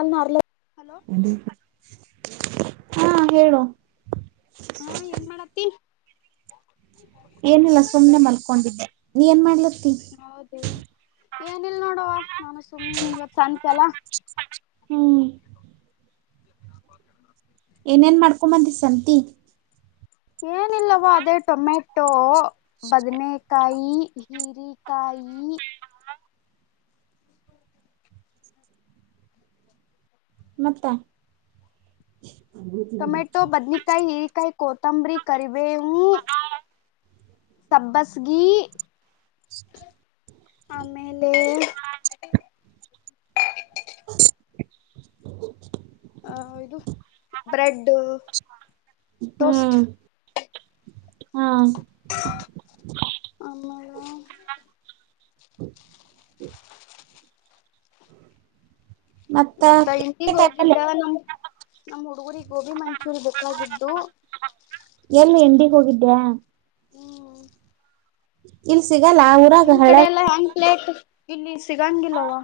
ಅಲ [inaudible] ಹಾ ಹೇಳು ಹಾ ಏನ್ ಮಾಡತ್ತಿ ಏನಿಲ್ಲ ಸುಮ್ನೆ ಮಲ್ಕೊಂಡಿದ್ದೆ ನೀ ಏನ್ ಮಾಡ್ಲ ಹೌದು ಏನಿಲ್ ನೋಡವ ನಾನು ಸುಮ್ ಇವತ್ ಸಂತಲ್ಲ ಹ್ಮ್ ಯಾ [unintelligible] ಏನೇನ್ ಮಾಡ್ಕೊಂಬಂದಿ ಸಂತಿ ಏನಿಲ್ಲವ ಅದೇ ಟೊಮೆಟೊ ಬದನೇಕಾಯಿ ಹಿರಿಕಾಯಿ [inaudible] ಮತ್ತ ಟೊಮೆಟೊ ಬದ್ನಕಾಯಿ ಹೀರಿಕಾಯಿ ಕೊತ್ತಂಬರಿ ಕರಿಬೇವು ಸಬ್ಬಸ್ಗಿ ಗೆ ಆಮೇಲೆ [unintelligible] ಹ ಇದು ಬ್ರೆಡ್ ಟೋಸ್ಟ್ ಹ್ಮ್ ಹಾ ಆಮ ಹ ಹ ಮತ್ತ ಇವತ್ತ ಇಟಿಗೆ ಹೋಗಿದ್ದ ಕಾಯಿಪಲ್ಯ ನಮ್ ನಮ್ಮ್ ಹುಡುಗರಿಗೆ ಗೋಬಿ ಮಂಚೂರಿ ಬೇಕಾಗಿದ್ದು ಎಲ್ಲಿ ಎಂಡಿಗ್ ಹೋಗಿದ್ದ್ಯಾ ಹ್ಮ್ ಇಲ್ ಸಿಗಲ್ಲ ಆ ಊರಾಗ ಹ ಪ್ೇಟ್ ಇಲ್ಲಿ ಸಿಗಂಗಿಲ್ಲವಾ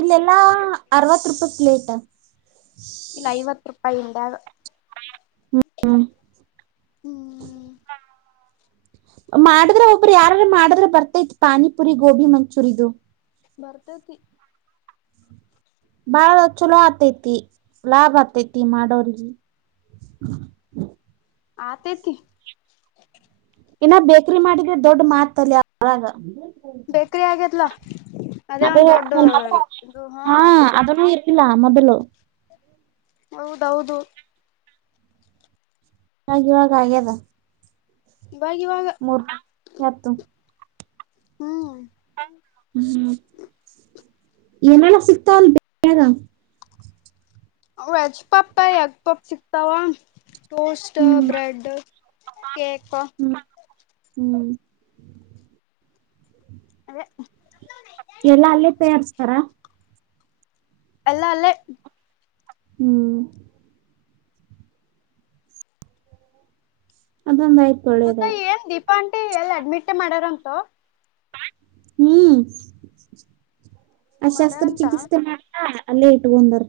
ಇಲ್ಲೆಲ್ಲಾ ಅರವತ್ತು ರೂಪಾಯಿ ಪ್ಲೇಟ್ ಇಲ್ಲ ಐವತ್ತು ರೂಪಾಯಿಂದ ಹ್ಮ್ ಹ್ಮ್ ಮಾಡಿದ್ರೆ ಒಬ್ಬರು ಯಾರಾರ ಮಾಡಿದ್ರ ಬರ್ತೈತಿ ಪಾನಿಪುರಿ ಗೋಬಿ ಮಂಚೂರಿ ಇದು ಬರ್ತತಿ ಬಾಳ ಚಲೋ ಆತೈತಿ ಲಾಭ್ ಆತೈತಿ ಮಾಡೋ್ರಗ ಹಾತತಿ ಇನ್ನ ಬೇಕ್ರಿ ಮಾಡಿದ್ರೆ ದೊಡ್ ಮಾತಲ್ಲಿ ಬೇಕ್ರ ಆಗದಲಾ ಅೇ ಹಾ ಅದನ್ನುೂ ಇರ್ಲ್ಲ ಮೊದಲು ಹೌದೌದು ಹಗವಾಗ ಆಾಗದ ಇವಾಗ ಇವಾಗ ಮೂರ್ ಹತ್ತು ಹ್ಮ್ ಹ್ಮ ಏನೆಲ್ಲ ಸಿಕ್ತಾವ ಅಲ್ ಬಾಗ ವೆಜ್ ಪಾಪ ಎಗ್ ಪಾಪ್ ಸಿಕ್ತಾವ ಟೋಸ್ಟ್ ಹ್ಮ್ ಬ್ರೆಡ್ ಕಕ್ ಹ್ಮ್ ಹ್ಮ್ ಅದೇ ಎಲ್ಲಾ ಅಲ್ಲೇ ಪೇಯರ್ಸ್ತಾರ ಅಲ್ಲ ಅಲ್ಲ ಹ್ಮ್ ಅದಮ್ಮ ಮತ್ತ ಏನ್ ದೀಪಾಂಟಿ ಎಲ್ಲಿ ಅಡ್ಮಿಟ್ ಮಾಡ್ಯಾರಂತು ಹ್ಮ್ ಅ ಶಸ್ತ್ರ ಮಾಡ್ಯಾರಂತ ಚಿಕಿತ್ಸೆ ಮಾಡ ಅಲ್ಲೇ ಇಟ್ಟುಗೊಂದರ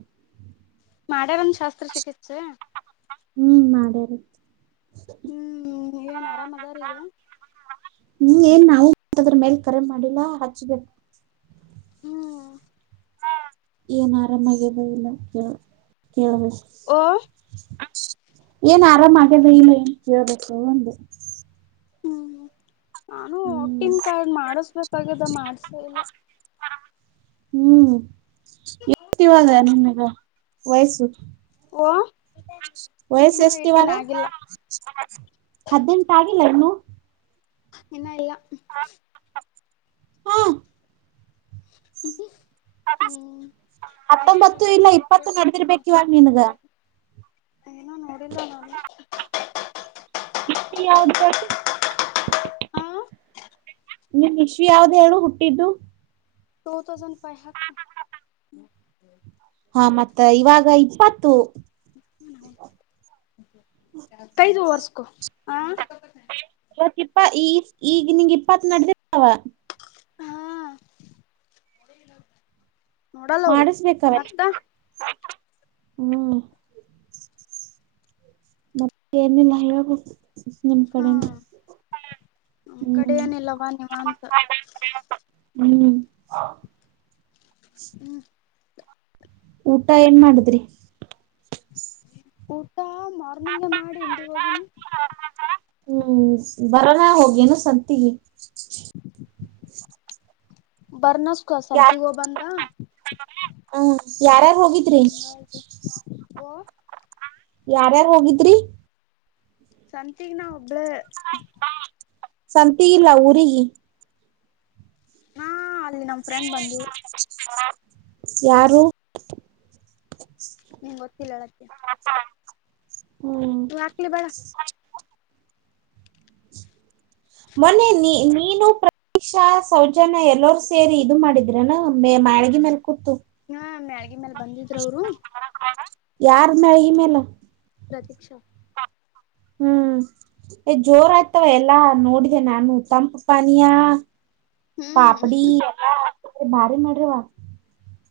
ಮಾಡ್ಯಾರನ್ ಶಾಸ್ತ್ರ ಚಿಕಿತ್ಸೆ ಹ್ಮ್ ಮಾಡ್ಯಾರ ಹ್ಮ್ ಏನ್ ಆರಾಮ್ ಅದಾರ ಈಗ ಹ್ಮ್ ಏನ್ ನಾವು ಅದ್ರ ಮೇಲ್ ಕರೆ ಮಾಡಿಲ್ಲಾ ಹಚ್ಬೇಕ ಹ್ಮ್ ಏನ್ ಆರಾಮಾಗಿದೆ ಇಲ್ಲ ಕ ಹ ಓ ಏನ ಆರಾಮ ಆಗ್ಯದ ಇಲ್ಲ ಕೇಳಬೇಕು ಒಂದು ಹ್ಮ್ ನಾನು ಒಟ್ಟನ್ ಕಾಳ ಮಾಡಸ್ಬೇಕಾಗಿದ್ದ ಮಾಡ್ಸ ಇಲ್ಲ ಹ್ಮ್ ಎತಿ ಇವಾಗ ನಿಮಗೆ ವಯಸ್ಸು ಓ ವಯಸ ಇನ್ನು ಎಷ್ಟ ಇವಾಗ ಏಟೀನ್ ಆಗಿಲ್ಲ ಹದ್ೆಟ ಆಗಿಲ್ಲ ಇನ್ನು ಇನ್ನ ಎಲ್ಲ ಹಾ ಹ್ಮ ಹತ್ತೊಂಬತ್ತು ಇಲ್ಲ ಇಪ್ಪತ್ತು ನಡ್ದಿರ್ಬೇಕಕ್ ಇವಾಗ ನಿನ್ಗ ಏನೂ ನೋಡಿಲ್ಲ ನಾನು ಇ ಯಾವ್ದ ಹೇಳು ಹ ನಿನ್ ಇಸ್ವಿ ಯಾವ್ದ ಹೇಳು ಹುಟ್ಟಿದ್ದು ಟೂ ತೌಸಂಡ್ ಫೈವ್ ಹಾ ಮತ್ತ ಇವಾಗ ಇಪ್ಪತ್ತು ಕೈ ದು ಹೊರಸ್ಕೊ ಹ ಮತ್ ಇಪ್ಪ ಈ ಈಗ ನಿನ್ಗೆ ಇಪ್ಪತ್ ನಡದಿರ್ತಾವ ಹಾ ನೋಡಲ್ಲ ಅವರು ಮತ್ತ ಹ್ಮ ಏನ್ ಇಲ್ಲ ಹೇಳ್ಬೇಕ್ ನಿಮ್ಮ ಹಾ ಕಡೆನೇ ನಮ್ ಕಡ ಏನಿಲ್ಲವಾ ನಿಮ್ಮ ಅಂತ ಹ್ಮ್ ಹ್ಮ್ ಊಟ ಏನ್ ಮಾಡಿದ್ರಿ ಹ ತ್ತಾ ಮಾರ್ನಿಂಗ್ಗೆ ಮಾಡಿ ಇಂಡಿಗೆ ಹೋಗನಿ ಹ್ಮ್ ಬರೋಣ ಹೋಗೇನು ಸಂತ ಬರ್ನಸ್ಕ ಸಂತಗೋ ಬಂದ ಹ್ಮ ಯಾರಾರ್ ಹೋಗಿದ್ರಿ ಹಂಗ ಓ ಯಾರ್ಯಾರ್ ಹೋಗಿದ್ರಿ ಸಂತಗ ನಾ ಒಬಳ ಸಂಂತಗೆ ಲವುರಿ ಹಿ ಹಾ ಅಲ್ಲಿ ನಮ್ ಫ್ರೆಂಡ್ ಬಂದವು ಯಾರು ನಿಂಗ ಗೊತ್ತಿಲ್ಲ ಅಡಕ್ಕೆ ಹ್ಮ್ ಹ ಮನೆ ನೀ ನೀನು ಪ್ರ ಈಕ್ಷಾ ಸೌಜನ ಎಲ್ಲರ ಸೇರಿ ಇದು ಮಾಡಿದ್ರನಾ ಮ ಮ್ಯಾಳಗ ಮೇಲ್ ಕೂತು ಹ್ಮ ಮ್ಯಾಡಗ ಮೇಲೆ ಬಂದಿದ್ರು ಅವರು ಯಾರ ಮಳಹಿ ಮೇಲೆ ಪ್ರತೀಕ್ಷಾ ಹ್ಮ್ ಏ ಜೋರ ಆಯ್ತವ ಎಲ್ಲಾ ನೋಡಿದೆ ನಾನು ತಂಪ ಪಾನಯ ಹ್ಮ್ ಪಾಪಡಿ ಎಲ್ಲ ಭಾರಿ ಮಾಡ್ರವಾ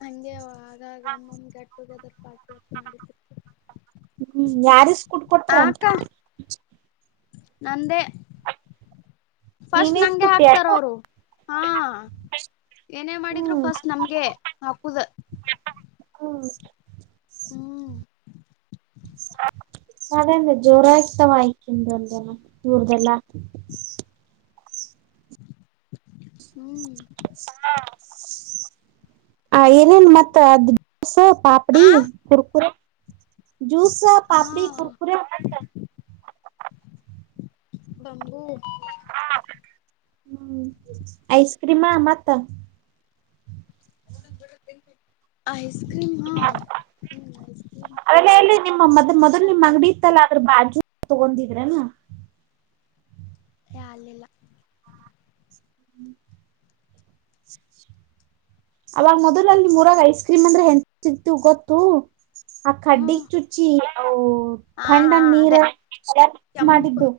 ಹಂಗೆ ಆಗಾಗ ಒಮ್ಮೊಂದ ಗೆಟ್ ಟುಗೆದರ್ ಪಾರ್ಟಿ ಅ ಮಾಡಿಸಿತ್ತು ಹ್ಮ್ ಯಾರಸ್ ಕುಟ್ ಕೊಟ್ರಂ ನಂದೆ ಫಸ್ಟ್ ನೀನೇ ನಂಗೆ ಸ್ಕೂಟಿ ಹಾಕ್ತಾರ ಅಲ್ಲ? ಅವರು ಹಾ ಏನೇ ಮಾಡಿದ್ರು ಹ್ಮ್ ಫಸ್ಟ್ ನಮ್ಗೆ ಹಾಕುದ ಹ್ಮ ಹ್ಮ್ ಅದೇ ಜೋರ ಇತ ವಾಯಕ ಎಂದ ಕೂರುದಲ್ಲ ಹ್ಮ್ ಆ ಏನೇನ್ ಮತ್ತ ಅದ್ ಸ ಪಾಪಡಿ ಆ ಕುರ್ಕುರು ಜೂಸ ಹಾ ಪಾಪಡಿ ಕುರ್ಕುರ ಬಂಬೂ ಹ್ಮ ಐಸ್ ಕ್ರೀಮಾ ಮತ್ತ ಆ ಕ್ರೀಮ್ ಅವೆಲ್ಲಾ ಎಲ್ಲಿ ನಿಮ್ಮ ಮದ್ ಮೊದ್ಲು ಮತ್ತ ನಿಮ್ಮ್ ಅಂಗಡಿ ಇತ್ತಲ್ಲ ಆದ್ರ ಬಾಜ ತಗೊಂಡಿದ್ರೆನ ಹಾ ಅಲ್ಲಿಲ್ಲ [unintelligible] ಅವಾಗ ಮೊದ್ಲ ಅಲ್ಲಿ ನಿಮೂರಾಗ ಐಸ್ ಕ್ರೀಮ್ ಅಂದ್ರೆ ಹೆಂಗ ಸಿಗ್ತಿವ ಗೊತ್ತು ಆ ಹ್ಮ ಕಡ್ಡಿಗ ಚುಚಿ ಹ್ಮ ಹಾ ಹಾ ತಂಡನ ನೀರ ಅದೇ ಕೆಂಪ್ ಮಾಡಿದ್ದು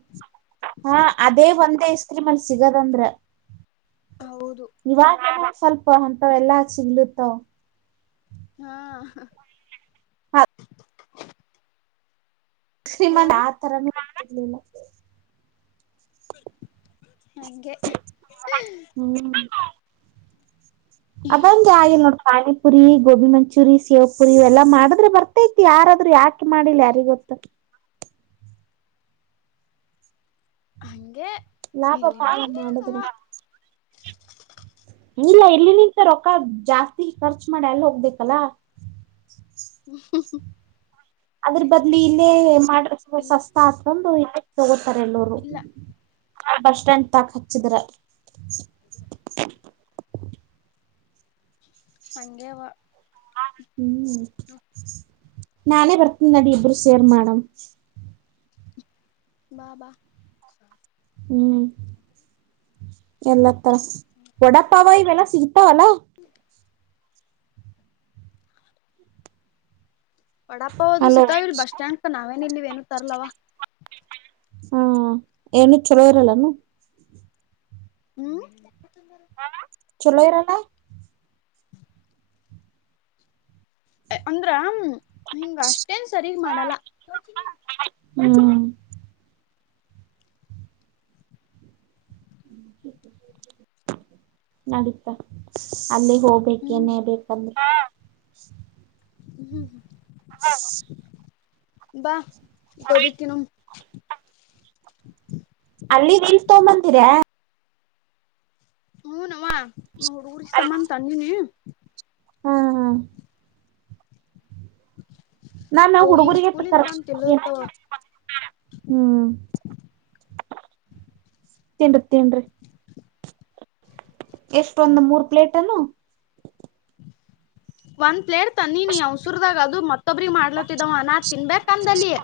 ಹಾ ಅದೇ ಒಂದ್ ಐಸ್ ಕ್ರೀಮ್ ಅಲ್ಲಿ ಸಿಗದಂದ್ರ ಹೌದು ಇವಾಗ ಸ್ವಲ್ಪ ಅಂತವ್ ಎಲ್ಲಾ ಸಿಗ್ಲತ್ತಾವ ಹಾ ಓ ಶ್ರೀಮಂತ ಆತರೇ ಹಂಗೆ ಅದಂದು ಆಗಿಲ್ಲ ನೋಡ್ ಪಾನಿಪುರಿ ಗೋಬಿ ಮಂಚೂರಿ ಶೇವ ಪುರಿ ಇವೆಲ್ಲಾ ಮಾಡಿದ್ರ ಬರ್ತೈತಿ ಯಾರಾದ್ರೂ ಯಾಕ ಮಾಡಿಲ್ಲ ಯಾರಿಗೊತ್ತು ಹಂಗೆ ಲಾಭ ಇಲ್ಲಿ ಬಾಳ ಮಂದಿನವ ಮಾಡಿದರ ಇಲ್ಲ ಇಲ್ಲಿನಿಂತ ರೂಕ್ಕ ಜಾಸ್ತಿ ಖರ್ಚ ಮಾಡಿ ಅಲ್ಲ ಹೋಗ್ಬೇಕಲ್ಲ ಹ್ಮ ಅದ್ರ ಬದ್ಲಿ ಇಲ್ಲೇ ಮಾಡಿದ್ರ ಇಲ್ಲವ ಸಸ್ತ ಆತಂದು ಇಲ್ಲೇ ತಗೂತ್ತಿವಿ ತಾರ ಎಲ್ಲರೂ ಇಲ್ಲ ಬಸ್ ಸ್ಟ್ಯಾಂಡ್ ತಾಕ್ ಹಚ್ಚಿದ್ರ ಹಂಗೆ ಅವ ಹ್ಮ್ ನಾನೇ ಬರ್ತೀನ ನಡಿ ಇಬ್ರು ಸೇರಿ ಮಾಡಮ ಬಾ ಬಾ ಹ್ಮ್ ಎಲ್ಲ ತರ ವಡಪಾವ ಇವೆಲ್ಲ ಸಿಗ್ತಾವಲ್ಲ ವಡಪ್ಪಾವ ಹದು ಹಲೋ ಸೀತಾವಿಲ್ ಬಸ್ ಸ್ಟ್ಯಾಂಡ್ಕ ನಾವೇನ್ ಇಲ್ಲಿವ ಏನು ತರ್ಲವಾ ಹಾ ಏನು ಚಲೋ ಇರಲ್ಲನು ಹ್ಮ್ ಹ ಚೂಲ್ಲಯಿರಲ್ಲ ಅಂದ್ರ ಹಿಂಗ ಅಷ್ಟೇನ್ ಸರಿಗ ಮಾಡಲ್ಲ ಹ್ಮ ನಡಿತಾ ಅಲ್ಲಿ ಹ್ಮ್ ಹೋಗ್ಬೇಕೇನೇ ಬಲ್ಲಿ ಹ್ಮ ಹ್ಮ್ ಹ್ಮ್ ಹಾ ಬಾ ಗೋಬಿ ತಿನ್ನಮ್ಮ ಅಲ್ಲಿದ ಇಲ್ ತೊಂಬಂದಿರ ಹೂ ನವ ನಾ ಹುಡುಗುರ ಸಂಬಂಧ ತಂದಿನಿ ಹಾ ಹಾ ನಾನು ಅವು ಈಗ ಹುಡುಗುರಿಗೆತ್ತ ಸ್ಕೂಲಿಂದ ತರಸ ಬಂದ್ ತಿಲ್ಲೋತವ ಹ್ಮ್ ತಿನ್ರಿ ತಿನ್ರಿ ಎಷ್ಟೊಂದು ಮೂರ್ ಪ್ಲೇಟನು ಒಂದ ಪ್ಲೇಟ್ ತನ್ನಿ ನೀ ಅವಸುರದಾಗ ಅದು ಮತ್ತೊಬ್ರಿಗೆ ಮಾಡ್ಲತ್ತಿದವ ನಾ ತಿನ್ಬೇಕ್ ಅಂದಲ್ಲಿಯ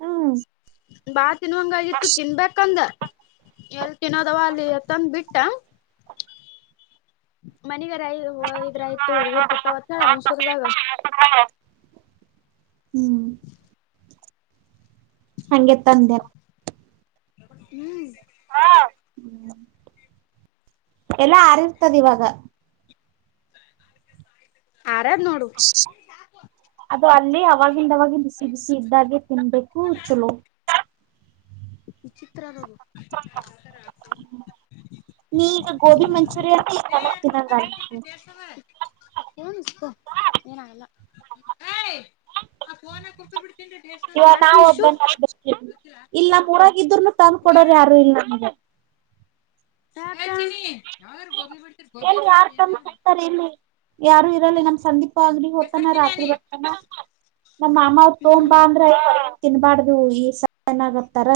ಹಾ ಬಾತ್ ತಿನ್ವಂಗ ಆಗಿತ್ತು ತಿನ್ಬೇಕಂದೆ ಎಲ್ ತಿನ್ನೋದವ ಅಲ್ಲಿ ಎತ್ತಂದ ಬಿಟ್ಟ ಮನಿಗ ಹ ವೈದರಾಯತು ಹುಡುಗುರ ತಿಂತಾವಂತ ಹೇಳಿ ಅವಸರದಾಗ ಹ್ಮ್ ಹಗೆ ತಂದೆ ಹ್ಮ್ ಎಲ್ಲಾ ಹಾರಿರ್ತದ ಇವಾಗ ಆರ ನೋಡು ಇದು ಅಲ್ಲಿ ಅವವಾಗಿಂದ ಅವವಾಗಿ ಬಿಸಿ ಬಿಸಿ ಇದ್ದಾಗೆ ತಿನ್ಬೇಕು ಚಲೋ ಈ ಚಿತ್ರ ನ ನೀ ಈಗ ಗೋಬಿ ಮಂಚೂರಿಯನ್ ಈ ನಾಲಕ ತಿನ್ನದು ನ್ ಏನಾಗಲ್ಲ ಇ ಮತ್ ನಾವ್ ನಿಶು ಒಬ್ಬ ಇಲ್ ನಮ್ಮ್ ಊರಾಗಿದ್ರರುನು ತಂದ್ಕೊಡೋರ ಯಾರು ಇಲ್ ಹ ಎಲ್ಲಿ ಯಾರ್ ತಂದ್ ಹಾಕ್ತಾರ ಇಲ್ಲಿ [unintelligible] ಯಾರು ಇರಲಿ ನಮ್ ಸಂದೀಪ್ ಅಂಗಲಿ ಹೊತ ನ ರತ್ರಿ ಬ ನ ಮಾಮ ತೋಂಬ ಬಾಧ ರತ ತಿನ್ಬಾರ್ದು ಈ ಚೆನ್ನಾಗತಾರ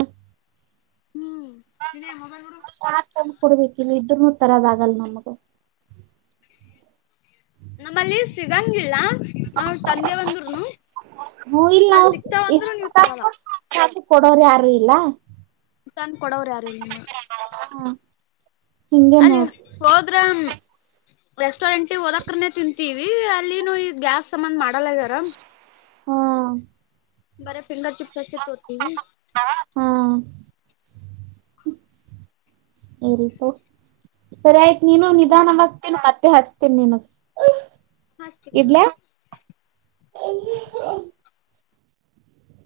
ಹ್ಮ್ ತಿನ್ನೇ ಮೊಬೈಲ್ ಬಿಡು ಕೊಡ್ಬೇಕ ಇಲ್ಲ ಇದ್ರನು ತರದ ಆಗಲ್ಲ ನಮಗ ನಮ್ಮಲ್ಲಿ ಸಿಗಂಗಿಲ್ಲ ನಾವ್ರ ತಂದೆ ಬಂದರುನು ಹ್ಮ ಇಲ್ಲ ನಾವ ಎಷ್ಟ [unintelligible] ಕೊಡೋರ ಯಾರುೂ ಇಲ್ಲ ತನ್ ಕೊಡವರು ಯಾರು ಇ ನಿಮ್ಮ ಹಾ ಹಿಂಗೆ ಅಲ್ಲಿ ನೋಡ್ ಹೋದ್ರ ರೆಸ್ಟೋರೆಂಟ ಹೋದಕನೆ ತಿಂತೀವಿ ಅಲ್ಲಿನು ಈ ಗ್ಯಾಸ್ ಸಂಬಂಧ ಮಾಡಲ್ಲ ಇದ್ದಾರ ಹಾ ಬರ ಫಿಂಗರ್ ಚಿಪ್ಸ್ ಅಷ್ಟೇ ತೋತೀವಿ ಆರಿಪಾ ಸರಿ ಆಯ್ತು ನೀನು ಹ್ಮ್ ನಿಧಾನಾಗಗ್ತೇನ ಮತ್ತೆ ಕಟ್ಟೆ ಹಚ್ತೇನಿ ನೀನು ಹಾಷ್ಟತ ಹ್ಮ ಹ